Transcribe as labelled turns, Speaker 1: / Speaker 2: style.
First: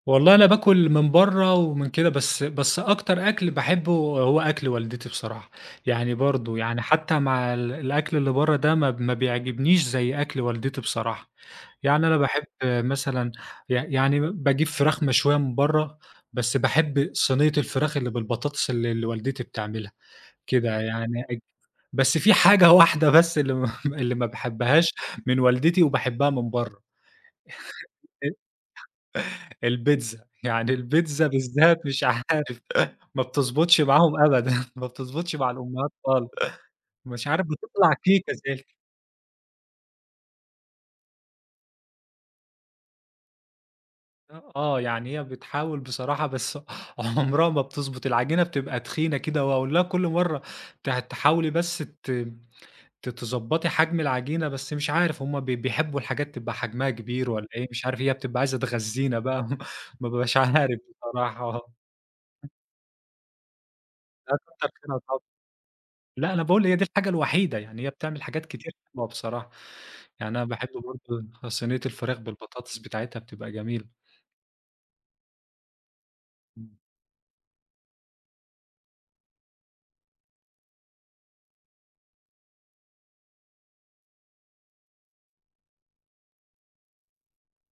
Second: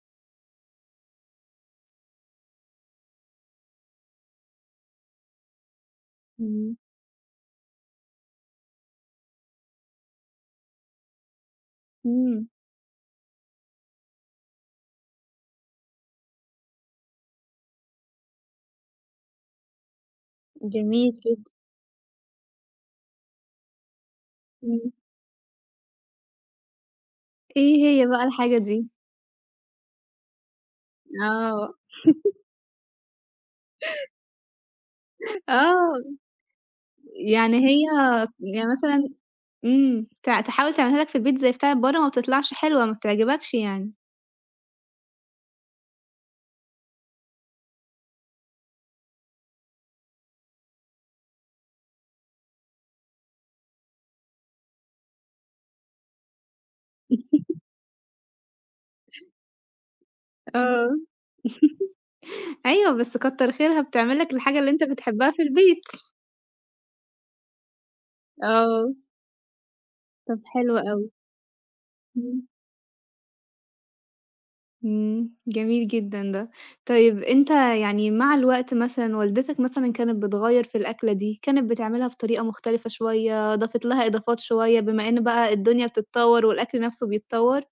Speaker 1: والله أنا باكل من برّا ومن كده، بس بس أكتر أكل باحبه هو أكل والدتي بصراحة. يعني برضه،
Speaker 2: إمم.
Speaker 1: يعني حتى مع ال الأكل اللي برّا ده ما ما بيعجبنيش زي أكل والدتي بصراحة. يعني أنا باحب
Speaker 2: إمم.
Speaker 1: مثلًا ي يعني باجيب فراخ مشوية من برّا، بس باحب صينية الفراخ اللي بالبطاطس اللي اللي والدتي بتعملها، كده
Speaker 2: جميل
Speaker 1: يعني أج
Speaker 2: جدًا.
Speaker 1: بس في حاجة واحدة بس اللي ما اللي ما
Speaker 2: إمم.
Speaker 1: باحبهاش من والدتي وباحبها من برّا
Speaker 2: إيه هي بقى الحاجة دي؟
Speaker 1: البيتزا، يعني البيتزا
Speaker 2: آه.
Speaker 1: بالذات مش عارف ما بتضبطش معاهم أبدًا، ما بتضبطش مع الأمهات
Speaker 2: آه.
Speaker 1: خالص. مش عارف
Speaker 2: يعني هي
Speaker 1: بتطلَع كيكة زي
Speaker 2: يعني
Speaker 1: الك
Speaker 2: مثلًا إمم، ت تحاول تعملها لك في البيت زَي بتاعة برّا ما بتطلَعش حلوة، ما بتعجبكش يعني؟
Speaker 1: أ آه، يعني هي بتحاول بصراحة بس عُمرها ما بتضبط، العجينة بتبقى تخينة كده، وأقول لها كُلّ مرّة تح تحاولي بس ت ت تضبّطي حجم العجينة، بس مش عارف هُم بي بيحبوا الحاجات تبقى حجمها كبير والّا إيه، مش عارف، هي بتبقى عايزة تغذينا بقى ما بابقاش عارف
Speaker 2: آه.
Speaker 1: بصراحة
Speaker 2: أيوه، بس كتّر خيرها بتعمل لك
Speaker 1: لأ
Speaker 2: الحاجة
Speaker 1: كتر
Speaker 2: اللي أنت
Speaker 1: خيرها طبعًا،
Speaker 2: بتحبها في البيت.
Speaker 1: لأ أنا باقول هي دي الحاجة الوحيدة، يعني هي بتعمل حاجات كتير
Speaker 2: آه.
Speaker 1: حلوة بصراحة. يعني
Speaker 2: طَب
Speaker 1: أنا باحب
Speaker 2: حلو أوي.
Speaker 1: برضه صينية الفراخ
Speaker 2: إمم.
Speaker 1: بالبطاطس بتاعتها بتبقى جميلة.
Speaker 2: إمم، جميل جدًا ده.
Speaker 1: إمم.
Speaker 2: طيب أنت يعني مع الوقت مثلًا والدتك مثلًا كانت بتغيّر في الأكلة دي، كانت بتعملها بطريقة مختلفة شوية، ضافت لها إضافات شوية، بما إن بقى الدنيا بتتطور والأكل نَفْسه بيتطور؟